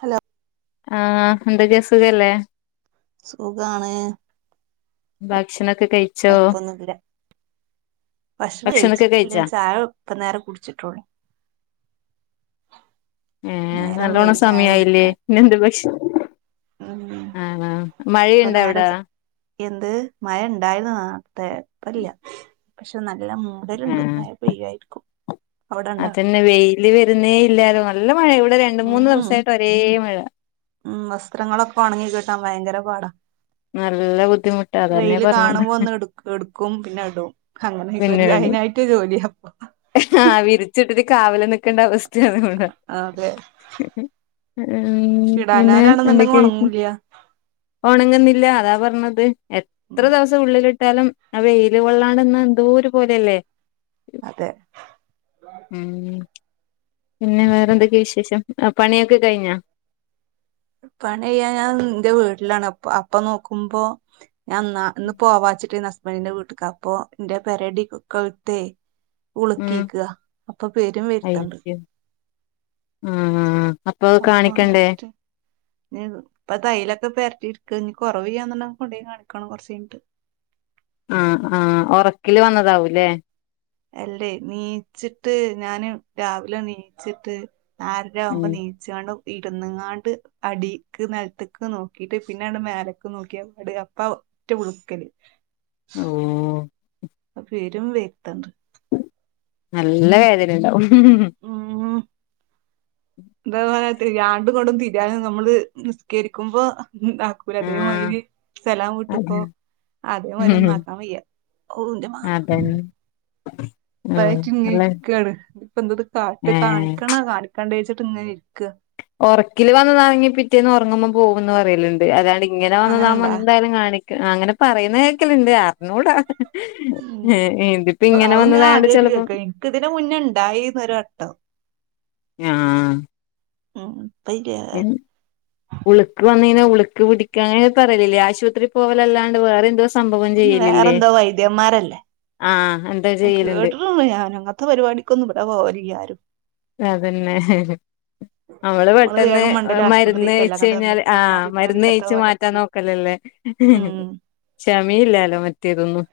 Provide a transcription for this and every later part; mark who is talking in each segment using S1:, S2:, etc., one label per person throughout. S1: Hello
S2: ആഹ് എന്താക്ക സുഖല്ലേ?
S1: സുഖാണ്.
S2: ഭക്ഷണം ഒക്കെ കഴി
S1: ഴപ്പൊന്നുല്ല. ഭക്ഷണം കഴിച്ച്
S2: ഭക്ഷണൊക്കെ
S1: ല
S2: കഴിച്ചാ
S1: ചായ ഇപ്പ നേരം കുടിച്ചിട്ടോളൂ.
S2: ഏഹ നല്ലോണം സമയയില്ലേ പിന്നെ എന്ത് പക്ഷെ
S1: ഉം
S2: ആ, ആ
S1: ഇപ്പൊ
S2: മഴയുണ്ട അവിട?
S1: നേരെ ച- എന്ത് മഴ ഉണ്ടായരുന്നു തപ്പല്ല പക്ഷെ നല്ല മൂടലുണ്ട്
S2: ആഹ്
S1: മഴ വയാരിക്കും.
S2: അതന്നെ വെയില് വരുന്നേ ഇല്ലാലോ നല്ല മഴ ഇവിടെ രണ്ട് മൂന്ന്
S1: ഉം
S2: ദിവസയിട്ട് ഒരേ മഴ.
S1: ഉം വസ്ത്രങ്ങളൊക്കെ ഉണങ്ങി കിട്ടൻ ഭയങ്കര പാടാ
S2: നല്ല ബുദ്ധിമുട്ടാ അതന്നെ
S1: വെയില്
S2: പറഞ്ഞത്
S1: കാണുമ്പോ ഒന്ന് എടു എടുക്കും പിന്നെ ഇടും അങ്ങനെ അയിട്ട് എറ്റ ജോലിയപ്പ
S2: ആഹ വിരിച്ചിട്ടിട്ട് കാവല നിൽക്കേണ്ട അവസ്ഥയാണ് നൂടെ
S1: അഹ അതെ
S2: നിന്നെ
S1: ഇടാഞ്ഞാലാണെന്നുണ്ടെങ്കി
S2: എന്തൊക്കെയ വിഷം.
S1: ഉണങ്ങൂല്ല
S2: ണങ്ങുന്നില്ല അതാ പറഞ്ഞത് എത്ര
S1: ഉം
S2: ദിവസം ഉള്ളിലിട്ട സ്ഥലം വെയില് കൊള്ളാണ്ട്ന്ന എന്തൂര് പോലെയല്ലേ.
S1: അതെ.
S2: ഉം പിന്നെ വേറെന്തെക്കെ വിശേഷം പണിയൊക്കെ കഴിഞ്ഞാ
S1: പണി ചെയ്യാൻ ഞാൻ എന്റെ വീട്ടിലാണ്പ്പ അപ്പ നോക്കുമ്പോ ഞാൻ എന്ന ഇന്ന് പോവാച്ചിട്ട്ന്ന് ഹസ്ബൻഡിന്റെ വീട്ടക്ക് അപ്പൊ എന്റെ പെരടി കഴത്തേ
S2: ഉം
S1: ഉളുക്കിക്കുക അപ്പൊ പേരും വരുത്തണ്ട്
S2: ഉം അപ്പൊ കാണിക്കണ്ടേ
S1: പ്പൊ തൈലൊക്കെ പെര്ട്ടിരിക്ക ഇഞ് കൊറവ്യ്യ എന്നുണ്ടെ കൊണ്ടയ് കാണിക്കണം കൊർച്ച്ഴ്ഞ്ഞിട്ട്
S2: ആഹ് ആഹ് ഒറക്കില് വന്നതാവൂല്ലേ
S1: അല്ലേ നീച്ചിട്ട് ഞാന് രാവിലെ നീച്ചിട്ട് നാരര ആവുമ്പോ
S2: ഉം
S1: നീ ചാണ്ടും ഇര്ന്ന്ങ്ങാണ്ട് അടിക്ക് നിലത്തക്ക് നോക്കിട്ട് പിന്നെ മേലക്കെ നോക്കിയ പാട് അപ്പ ട്ട് വിളിക്കല്
S2: ഓ
S1: അ പെരും വെര്ത്ണ്ട്
S2: നല്ല വേദനണ്ടാവും
S1: ഉം എന്താ പറാതില്ല ആണ്ടുകൊണ്ടും തിരാനും നമ്മള് നിസ്കരിക്കുമ്പോന്താക്കും ക്കുല അതേ
S2: ആഹ്
S1: മാരി
S2: അതെ
S1: സലാംവീട്ട്പ്പോ അതെ മരന്ന
S2: ഉം
S1: ആക്കാൻ വയ്യ ഓന്റെ മാ
S2: ഉ
S1: പ്പയെറ്റ് ഇങ്ങെ ഇരിക്കാണ് ഇപ്പ എന്തത്കാട്ടെ
S2: ഏഹ്
S1: കാണിക്കണ കാണിക്കെണ്ടയ്ചിട്ട് ഇങ്ങനെ ഇരിക്ക
S2: ഉറക്കിൽ വന്നതാറങ്ങി പിറ്റേന്ന് ഉറങ്ങുമ്പോ പോകന്ന് പറലണ്ട് അതാണ്ട് ഇങ്ങനെ വന്നതാവുമോ
S1: അങ്ങനെണ്ടാ
S2: എന്തായാലും കാണിക്കും അങ്ങനെ പറയുന്ന കേക്കല്ണ്ട് അറിഞ്ഞൂട
S1: ഉം അഉ ഞാൻ
S2: വന്നതായോണ്ട്
S1: ആദ്യയിട്ട്
S2: ചെലപ്പം
S1: കേക്ക ഇൻക് ഇതിന്റെ മുന്നെണ്ടായീര്ന്ന് ഒരുവട്ടം
S2: ആഹ്
S1: ഉം ഇപ്പ ഇല്ല
S2: എൻ ഉളുക്ക് വന്നയ്ഞ്ഞ ഉളുക്ക് പിടിക്ക അങ്ങെനെ പറലില്ലേ ആശുപത്രി പോവലല്ലാണ്ട് വേറെ എന്തോ സംഭവം
S1: വേറെന്തോ വൈദ്യന്മാരല്ലേ
S2: അ ആഹ് ഹൻ
S1: കേട്ടിട്ട്ണ്ട് ഞാനു അങ്ങത്തെ പരിപാടികൊന്നും ഇവടെ പോവൽല്ല്യാരും
S2: അതന്നെ നമ്മള് പെട്ടെന്ന്
S1: വേഗം മണ്ടല്
S2: മരുന്ന്
S1: ആശുപത്രിക്കല്ലേ
S2: കഴച്ച്
S1: അങ്ങനത്തെ
S2: കഴിഞ്ഞാല്
S1: എന്തെങ്കിലും
S2: ആഹ്
S1: വന്നാല്
S2: മരുന്ന്
S1: ബാധിക്കാത്ത
S2: കഴിച്ചു മാറ്റാൻ
S1: പോലത്തല്ലേ
S2: നോക്കലല്ലേ
S1: ഉം
S2: ക്ഷമയില്ലാലോ മറ്റേതൊന്നും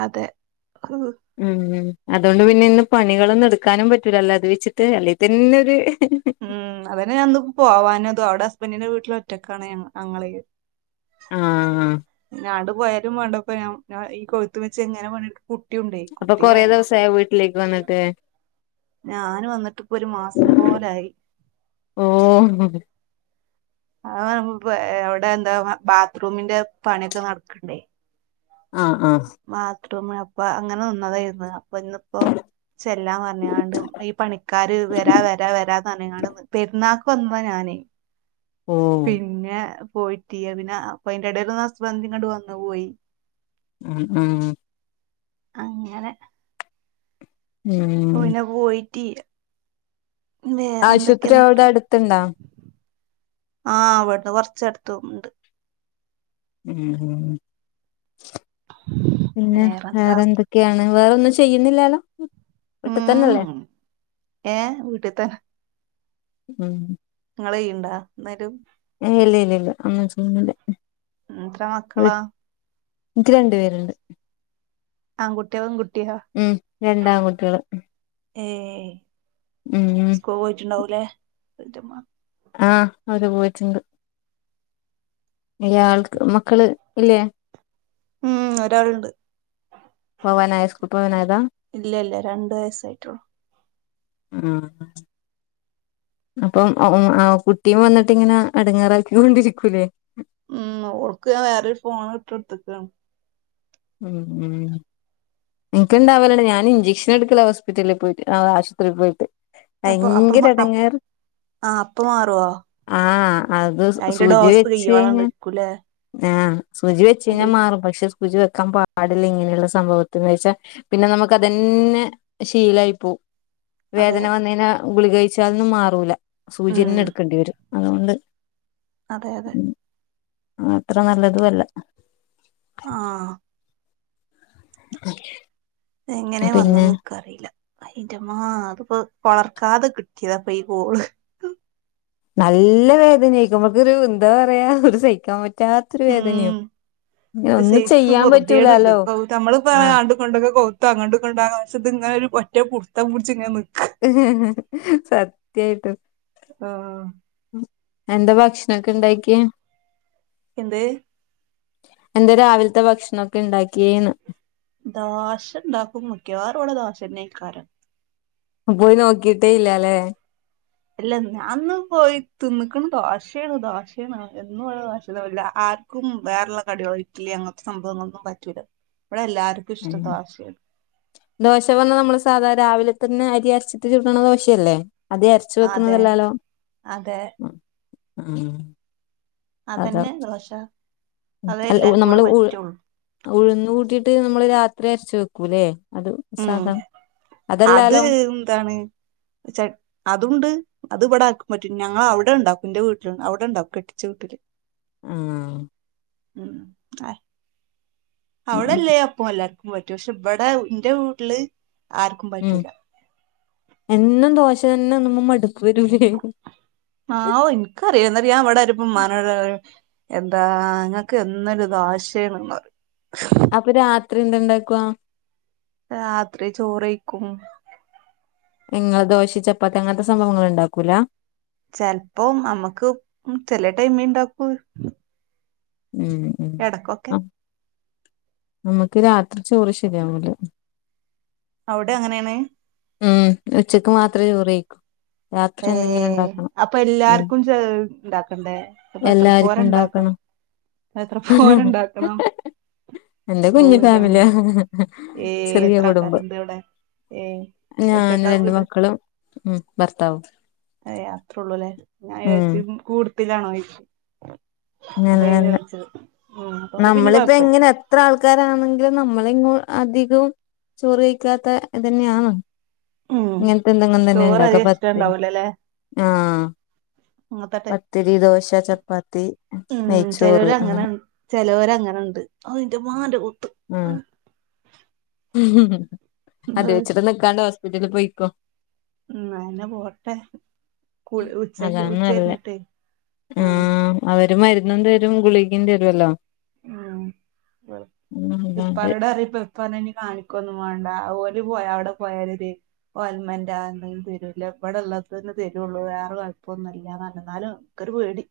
S1: അതെ ഹു
S2: ഉം അതുകൊണ്ട് പിന്നെ ഇന്ന് പണികളൊന്നും എടുക്കാനും പറ്റൂലല്ലോ അത് വെച്ച് ത് അല്ലെ തന്നെ ഒരു
S1: ഉം അതന്നെ ഞാൻന്ന് പോവാഞ്ഞതും അവ്ടെ ഹസ്ബന്റിന്റെ വീട്ട്ൽ ഒറ്റക്കാണ് അങ്ങള്
S2: ആഹ്
S1: ഞാണ്ട് പോയാലും വേണ്ടപ്പോ ഞാൻ ഈ കൊഴുത്ത് വെച്ച് എങ്ങനെ പണിട്ക്കും കുട്ടിയുണ്ടേ കുട്ടിയെ നോക്ക
S2: ലേക്ക് വന്ന്ട്ട്
S1: ഞാന് വന്നിട്ട് ഇപ്പൊ ഒരു മാസം പോലായി
S2: ഓഹ്
S1: അഥവാ നമ്മപ്പേ അവ്ടെ എന്താ ബാത്റൂമിന്റെ പണിക്കെ നടക്ക്ണ്ടേ
S2: ആഹ് ആഹ്
S1: മാത്രൂം അപ്പൊ അങ്ങനെ നിന്നതായിരുന്നു അപ്പൊ ഇന്നിപ്പോ ചെല്ലാം പറഞ്ഞാണ്ട് ഈ പണിക്കാര് വരാ വരാ വരാന്നർഞ്ഞികാണ്ട് നി പെര്ന്നാ പ്പോന്ന ഞാനേ
S2: ഓ
S1: പിന്നെ പോയി പറ്റിയ പിന്നെ അപ്പ അന്റെ ഇടൽ ഒന്ന് ഹസ്ബന്റ് ഇങ്ങട് വന്നു പോയി
S2: ഉം ഉം
S1: അങ്ങനെ ഓ
S2: ഉം
S1: പിന്നെ പോയിട്ട് വേറെന്തൊക്കെ
S2: ആശുഅത്രി അവിടെ അടുത്ണ്ടോ.
S1: ആഹ് അവിടുന്ന് കൊറച്ചട്ത്ത്ണ്ട്.
S2: ഉ പിന്നെ
S1: വേറെന്താ
S2: വേറെന്ത്. ക്കെണവേറൊന്നും ചെയ്യുന്നില്ലാലോ.
S1: ഉം
S2: വിട്ടിതന്നല്ലേ
S1: ഏ വീട്ടിൽ
S2: ഉം
S1: നിങ്ങള്യണ്ടാന്നാരു.
S2: ഇല്ല ഇല്ല ഇല്ല ഒന്നും ചെയ്യുന്നില്ല.
S1: എത്രമക്കളാ
S2: ഇൻക്ക് രണ്ടു പേരുണ്ട്
S1: ആങ്കുട്ട്യ പെങ്കുട്ട്യ
S2: ഉം രണ്ടാആൺകുട്ടിയേള്
S1: ഏ
S2: ഉം
S1: സ്കോൾ പോയ്ട്ടുണ്ടാവുലേ.
S2: ആഹ് അവര് പോയിട്ടുണ്ട്. വല്യാൾക്ക് മക്കള് ഇല്ലേ?
S1: ഉം ഒരാളുണ്ട്.
S2: പോവാനായോ സ്കൂപോവനായതാ.
S1: ഇല്ല ഇല്ല രണ്ട് വയസ്സായിട്ടുള്ളു
S2: ഉം. അപ്പം ആ കുട്ടിയും വന്നിട്ട് ഇങ്ങനെ എടങ്ങാറാക്കികൊണ്ടിരിക്കൂല്ലേ.
S1: ഉം ഓൾക്ക് ഞാൻ വേറൊരു ഫോണ് ഇട്ടൊടുത്തക്കാണ്.
S2: ഉം ഉം നിക്ക്ണ്ടാവലിണ്ട് ഞാനിജക്ഷൻ എടുക്കല ഹോസ്പിറ്റലിൽ പോയിട്ട് ആഹ് ആശുപത്രി പോയിട്ട്
S1: അപ്പൊ അപ്പ ആ
S2: ഭയങ്കരടങ്ങാറ്.
S1: അപ്പ മാറുവോ
S2: ആഹ് അത്
S1: അതിന്റെ
S2: സൂചി
S1: ഡോസ്
S2: വെച്ച്
S1: കയ്യോളം
S2: കയിഞ്ഞാ.
S1: നിക്കൂലേ
S2: ആഹ് സുചി വെച്ച് കഴിഞ്ഞാ
S1: അതെ
S2: മാറും പക്ഷെ സുചി വെ. ക്കാൻ പാടില്ല ഇങ്ങനെള്ള സംഭവത്തിന് വെച്ചാപിന്നെ നമുക്ക്തന്നെ ശീലായി പോം
S1: അതെ
S2: വേദന വന്ന്കഴിഞ്ഞ ഗുളിക കഴിച്ചാലൊന്നും മാറൂല
S1: ഉം
S2: സൂചിന്നെ ട്ക്കേണ്ടിവരും. അതോണ്ട്
S1: അതെ അതെ.
S2: അത്ര നല്ലതു അല്ല.
S1: ആഹ്.
S2: [inaudible]
S1: എങ്ങനെ
S2: പിന്നെ
S1: വന്ന്ന്ന്ക്കറീല. അയിന്റെമ്മ അതിപ്പോ കൊളർക്കാതെ കിട്ടിയതാപ്പൊ ഈ കോള്
S2: നല്ല വേദനയിക്കുമ്ക്കൊരു എന്താ പറയാ ഒരു സഹിക്കാ. പറ്റാത്തൊരു
S1: ഉം
S2: വേദനയവും
S1: ഒരു
S2: ഒന്നും
S1: സൈസ്
S2: ചെയ്യാപറ്റൂലാലോ ആഹ്
S1: പണ്ടൊക്കെ കാത്തങ്ങൊട്ടും ഇങ്ങ്ട്ടും ആവ പക്ഷെ ഇത്ങ്ങനെ ഒരു ഒറ്റ പുടുത്തം പിടിച്ച്ഇങ്ങന നിക്ക.
S2: സത്യായിട്ട്
S1: ഉം
S2: എന്താ ഭക്ഷണൊക്കെണ്ടാക്കിയ.
S1: എന്ത്?
S2: എന്ത രാവിൽത്തെ ഭക്ഷണൊക്കെ ണ്ടാക്കിയന്ന്
S1: ദോശണ്ടാക്കും മിക്കവാറും ഇവിടെ ദോശന്നെക്കാരം
S2: പോയി നോക്കിട്ടേല്ലാലെ.
S1: അല്ല ഞാനൊന്ന് പോയി തിന്ന്ക്കണ് ദോശേണ് ദോശേണ് എന്നും [unintelligible] ക്കുംവേറെള്ള കടികളോ ഇഡ്ലി അങ്ങനത്തെ സംഭവങ്ങളൊന്നും പറ്റൂല ഇവിടെ എല്ലാർ
S2: ഉം. ദോശ വന്ന നമ്മള് സാധാ രാവിലെ തന്നെ അരി അരച്ചിട്ട് ചുടണ ദോശല്ലേ അധ്യേ അരച്ചു
S1: അതെ
S2: വെക്കുന്നതല്ലാലോ
S1: അതെ അതന്നെ ദോശ അതേ
S2: അല്ല
S1: എല്ലാർക്കും ഇവിടെ
S2: നമ്മള് ഉഴു
S1: പറ്റുള്ളൂ
S2: ഉഴുന്ന് കൂട്ടിട്ട് നമ്മള് രാത്രി അരച്ച് വെക്കൂല്ലേ അതും. സാധ അതെല്ലാലോ?
S1: ഇത് എന്താണ്? ചെക്ക് അതൂണ്ട്. അത് ഇവടാർക്കും പറ്റും ഞങ്ങള് അവടെ ഇണ്ടാക്കും ഇന്റെ വീട്ടില് അവിടെ ഇണ്ടാക്കും കെട്ടിച്ച വീട്ടില്.
S2: ആഹ്.
S1: ഉം ആഹ്.
S2: ഉം ഉം
S1: അവിടെയല്ലേ അപ്പം എല്ലാർക്കും പറ്റൂ, പക്ഷേ ഇവിടെ ഇന്റെ വീട്ടില് ആർക്കും
S2: ഉം
S1: പറ്റൂല.
S2: എന്നും ദോശ തന്നെ തിന്നുമ്പോ മടുപ്പ് വരൂലേ?
S1: ആവോ എനിക്ക് അറിയും അന്നേരം ഞാൻ ഉമ്മാനോട് പറയും. എന്താ ഇങ്ങക്ക് എന്നൊരു ദോശേണ് പറീം
S2: അപ്പൊ രാത്രി എന്ത് ഇണ്ടാക്കുവാ?
S1: രാത്രി ചോറ് കഴിക്കും.
S2: ഇങ്ങള് ദോശ്, ചപ്പാത്തി അങ്ങനത്തെ സംഭവങ്ങളൊന്നും ഉണ്ടാക്കൂല?
S1: ചെലപ്പോ നമുക്ക്‌ ചെല ടൈമിൽ ഉണ്ടാക്കും.
S2: ഉം ഉം നാം നമ്മക്ക് രാത്രി ചോറ് ശരിയാവൂല.
S1: അവിടെ അങ്ങനെ ആണ്.
S2: ഉം ഉച്ചക്ക് മാത്രമേ ചോറ് കഴി
S1: ഏഹ് അപ്പൊ
S2: ഉം
S1: എല്ലാർക്കും ചേർ ഇണ്ടാക്കണ്ടേ? അപ്പൊ എത്ര
S2: എല്ലാർക്കും
S1: പോരക്ക് ഇണ്ടാക്കാം,
S2: ഉണ്ടാക്കണം
S1: എത്ര പോരണ്ടാക്കണം.
S2: എന്റെ കുഞ്ഞു ഫാമിലിയോ
S1: ഏ
S2: ചെറിയ
S1: എത്ര
S2: കുടുംബം
S1: ആൾക്കാരുണ്ട് ഇവിടെ ഏ
S2: ഞാന്
S1: ഒറ്റക്കാ
S2: രണ്ട്
S1: വീട്
S2: മക്കളും ഉം ഭർത്താവും.
S1: ഏയ്‌ അത്രയുള്ളൂലേ, ഞാൻ
S2: ഉം
S1: വിചാരിച്ചു കൂടുത്തിലാണോന്ന്. അതെ
S2: നല്ലന്നെ
S1: ചോദിച്ചത്. ഉം അതോണ്ട് പിന്നെ
S2: നമ്മളിപ്പോ
S1: കൊഴപ്പല്ല
S2: എങ്ങനെ എത്ര ആൾക്കാരാണെങ്കിലും നമ്മള് ഇങ്ങ് അധികം. ചോറ് കഴിക്കാതെ അത് തന്നെയാണോ?
S1: ഉം
S2: ഇങ്ങനത്തെ എന്തെങ്കിലും തന്നെ
S1: ചോറ്
S2: ഇണ്ടാക്കുക,
S1: അധികം ഇഷ്ടം
S2: പത്തിന്
S1: ഇണ്ടാവൂലല്ലേ
S2: ആഹ്.
S1: അങ്ങത്തട്ടെ
S2: പത്തിരി, ദോശ, ചപ്പാത്തി, നെയ്യ്ച്ചോറ് അങ്ങനെ.
S1: ചെലോരങ്ങനെണ്ട് അയ്ന്റെമ്മാ ന്റെ കൗത്ത്.
S2: ഉം അത് വച്ചിട്ട് നിക്കണ്ടാ ഹോസ്പിറ്റല് പോയിക്കോ.
S1: ഉം അങ്ങനെ പോട്ടെ കു ഉച്ച
S2: അതാണ്
S1: ഉച്ച
S2: നല്ലേ
S1: കഴിഞ്ഞിട്ടേ ആഹ്.
S2: അവര് മരുന്നും തരും ഗുളികിയും തരുമല്ലോ.
S1: ആഹ് ഇവിടെ ഇപ്പോളാണോ അറിയുന്നേ. ഇപ്പൊ അത് ഇനി കാണിക്കൊന്നും വേണ്ട, ഓല് പോയ അവിടെ പോയാലോ ഇത്. ഒലിമെൽറ്റ് എന്തേലും തരൂല, ഇവിടെ ഉള്ളത് തന്നെ തരുള്ളൂ വേറെ കൊഴപ്പമൊന്നുമില്ല പറഞ്ഞു എന്നാലും. എനിക്കൊരു പേടി.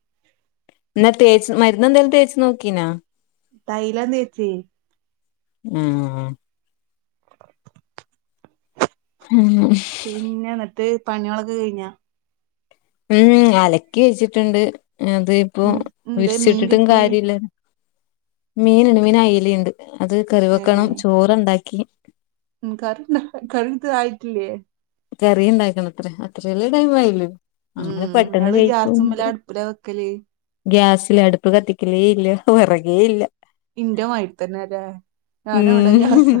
S2: ഇന്നാ തേച്ച് മരുന്ന് ന്തേലും തേച്ച് നോക്കീനാ.
S1: തൈലം തേച്ചി.
S2: ഉം ഉം.
S1: പിന്നെ ഇന്നിട്ട് പണ്യാളൊക്കെ കഴിഞ്ഞാ?
S2: ഉം അലക്കി വെച്ചിട്ടുണ്ട് അത് ഇപ്പോ
S1: ഉം എന്തേ മീൻ
S2: വിരിച്ചിട്ടിട്ടും
S1: കിട്ടി
S2: കാര്യയില്ലല്ലോ. മീന്ണ്ട് മീൻ അയലി ഇണ്ട് അത്
S1: ഏ
S2: കറിവെക്കണം ചോറ്ണ്ടാക്കി.
S1: ഉം കറിയുണ്ടോ, കറി ഇത് ആയിട്ടില്യേ?
S2: കറിയുണ്ടാക്കണത്ര അത്ര വെല്ല്യ ടൈം ആയില്ലലോ.
S1: ഉം
S2: അങ്ങനെ പെട്ടെന്ന്
S1: നിങ്ങള് ഗ്യാസുമ്മല
S2: കഴിക്കൊന്നുല്ല.
S1: അടുപ്പില വെക്കല്
S2: ഗ്യാസില് അടുപ്പ് കത്തിക്കലേ ഇല്ല വെറകേ ഇല്ല.
S1: ഇന്റെ ഭാഗ്യത്തിനെയല്ലേ, ഞാൻ ഇവിടെ ഗ്യാസാ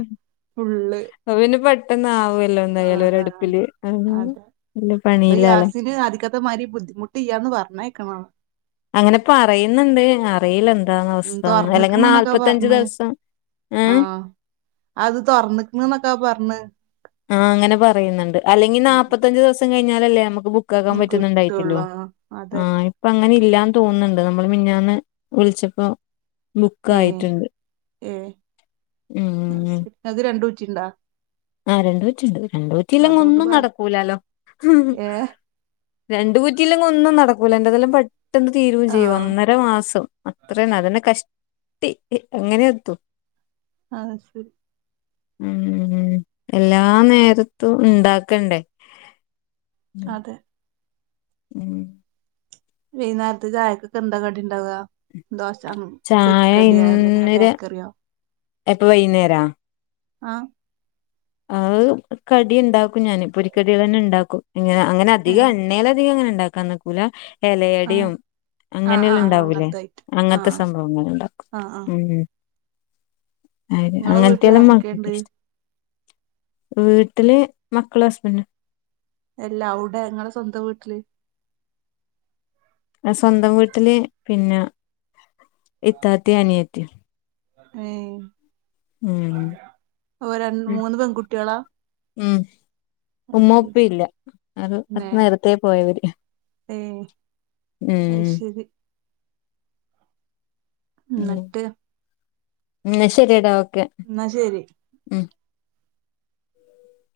S1: ഫുള്ള്.
S2: അത് പിന്നെ പെട്ടെന്ന് ആവുല്ലോ,
S1: ആ
S2: എന്തായാലും ഒരു
S1: ആ
S2: അടുപ്പില് അങ്ങനങ്ങനെ വെല്ല്യ പണിയില്ലല്ലേ.
S1: പിന്നെ ആദി ഇപ്പ മാതിരി ബുദ്ധിമുട്ട്ല്യയാ എന്ന് പറഞ്ഞേക്കണോ..
S2: അങ്ങനെ പറയുന്നുണ്ട് ങ്ങാ ബൈൽ
S1: ഉം
S2: എന്താന്നാവസ്ഥ അല്ലെങ്കിൽ
S1: തുറന്നിക്കണ് എന്നൊക്കെ
S2: നാല്പത്തഞ്ച്
S1: പറഞ്ഞ്
S2: ദിവസം ഏഹ്
S1: ആഹ് അത് തൊറന്നക്ക്ണ്ന്നൊക്കാ പറഞ്ഞ്
S2: ആഹ് അങ്ങനെ പറയുന്നുണ്ട്. അല്ലെങ്കിൽ നാല്പ്പത്തഞ്ച് ദിവസം കഴിഞ്ഞാലല്ലേ നമുക്ക് ബുക്ക് ക്കാക്കാൻ
S1: ഉം
S2: പറ്റുന്നെണ്ടായിട്ട്ല്ലോ
S1: കിട്ടുള്ളൂ ആഹ് അതെ
S2: ആഹ് ഇപ്പ അങ്ങനെ ഇല്ലാന്ന് തോന്നുന്നുണ്ട്. നമ്മള് മിഞ്ഞാന്ന് വിളിച്ചപ്പോ
S1: ഏഹ്
S2: ബുക്കായിട്ട്ണ്ട്
S1: ഏഹ് അത് ശെരി ഇങ്ങക്ക് രണ്ട് കുറ്റിണ്ടാ
S2: ആഹ് രണ്ട് കുറ്റി ഉണ്ട്. രണ്ട് കുറ്റില്ലെങ്ങെ
S1: അതോണ്ട്
S2: ഒന്നും
S1: ഭാഗ്യം
S2: നടക്കൂലാലോ
S1: ഏഹ്
S2: രണ്ട കുറ്റിയിലെങ്ക ഒന്നും നടക്കൂല. ന്റെ തെല്ലാം പെട്ടെന്ന് തീരുവയും ചെയ്യും.
S1: ആഹ്
S2: അങ്ങ് ഒരു മാസം അത്രന്നെ അതെന്നെ കഷ്ടി എങ്ങനെ എത്തും
S1: ആഹ് ശരി
S2: ഉം ഉം എല്ലാ നേരത്തും ഉണ്ടാക്കണ്ടേ ഉം.
S1: അതെ
S2: [inaudible]
S1: വെയ്ന്നാരത്തെ ചായക്കൊക്കെന്ത കടിണ്ടാവ ദോശ
S2: ചായ
S1: പൊരിക്കടിയോ അല്ലെങ്കിൽ ബേക്കറിയോ..
S2: എപ്പൊ വൈകുന്നേരാ
S1: ആഹ്
S2: അവ് കടി ഉണ്ടാക്കും ഞാൻ പൊരിക്കടികൾ തന്നെ ഉണ്ടാക്കും. ഇങ്ങനെ അങ്ങനെ അധികം
S1: ഏഹ്
S2: എണ്ണേൽ അധികം ങ്ങനെ ഇണ്ടാക്കാൻ നിക്കൂല
S1: ആഹ്
S2: എലടിയും
S1: ആഹ്
S2: അങ്ങനെല്ലാം
S1: ആഹ് ആഹ്
S2: ഉണ്ടാവൂല്ലേ
S1: അങ്ങനത്തെ ഐറ്റം
S2: അങ്ങനത്തെ
S1: ആഹ്
S2: സംഭവം അങ്ങനെ ഉണ്ടകും
S1: ആഹ് ആഹ് ആഹ്
S2: ഉ അയ്ന്
S1: ഇങ്ങളെ
S2: അങ്ങനത്തെലൊന്നും ൻക്
S1: വീട്ടിലാരൊക്കെണ്ട്
S2: ഇഷ്ട വീട്ടില് മക്കളും ഹസ്ബന്റും
S1: എല്ല അവുടെ ങ്ങളെ സ്വന്തം വീട്ടില്
S2: സ്വന്തം വീട്ടില് പിന്നെ ഇത്താത്തിം അനിയത്തിം ഉം
S1: ഏഹ് ഒരൺ മൂന്ന് പെൺകുട്ടികളാ
S2: ഉം
S1: അയ്
S2: ഉമ്മ
S1: ശരി
S2: പ്പി ഇല്ല അത് അത് നേരത്തേ പോയവര്.
S1: ഏഹ്
S2: ഉം
S1: അയ്ശരി
S2: ഉം
S1: ന്നട്ട്
S2: ന്നാ ശരിടാ ഓക്കെ
S1: ന്നാ ശെരി.
S2: ഉം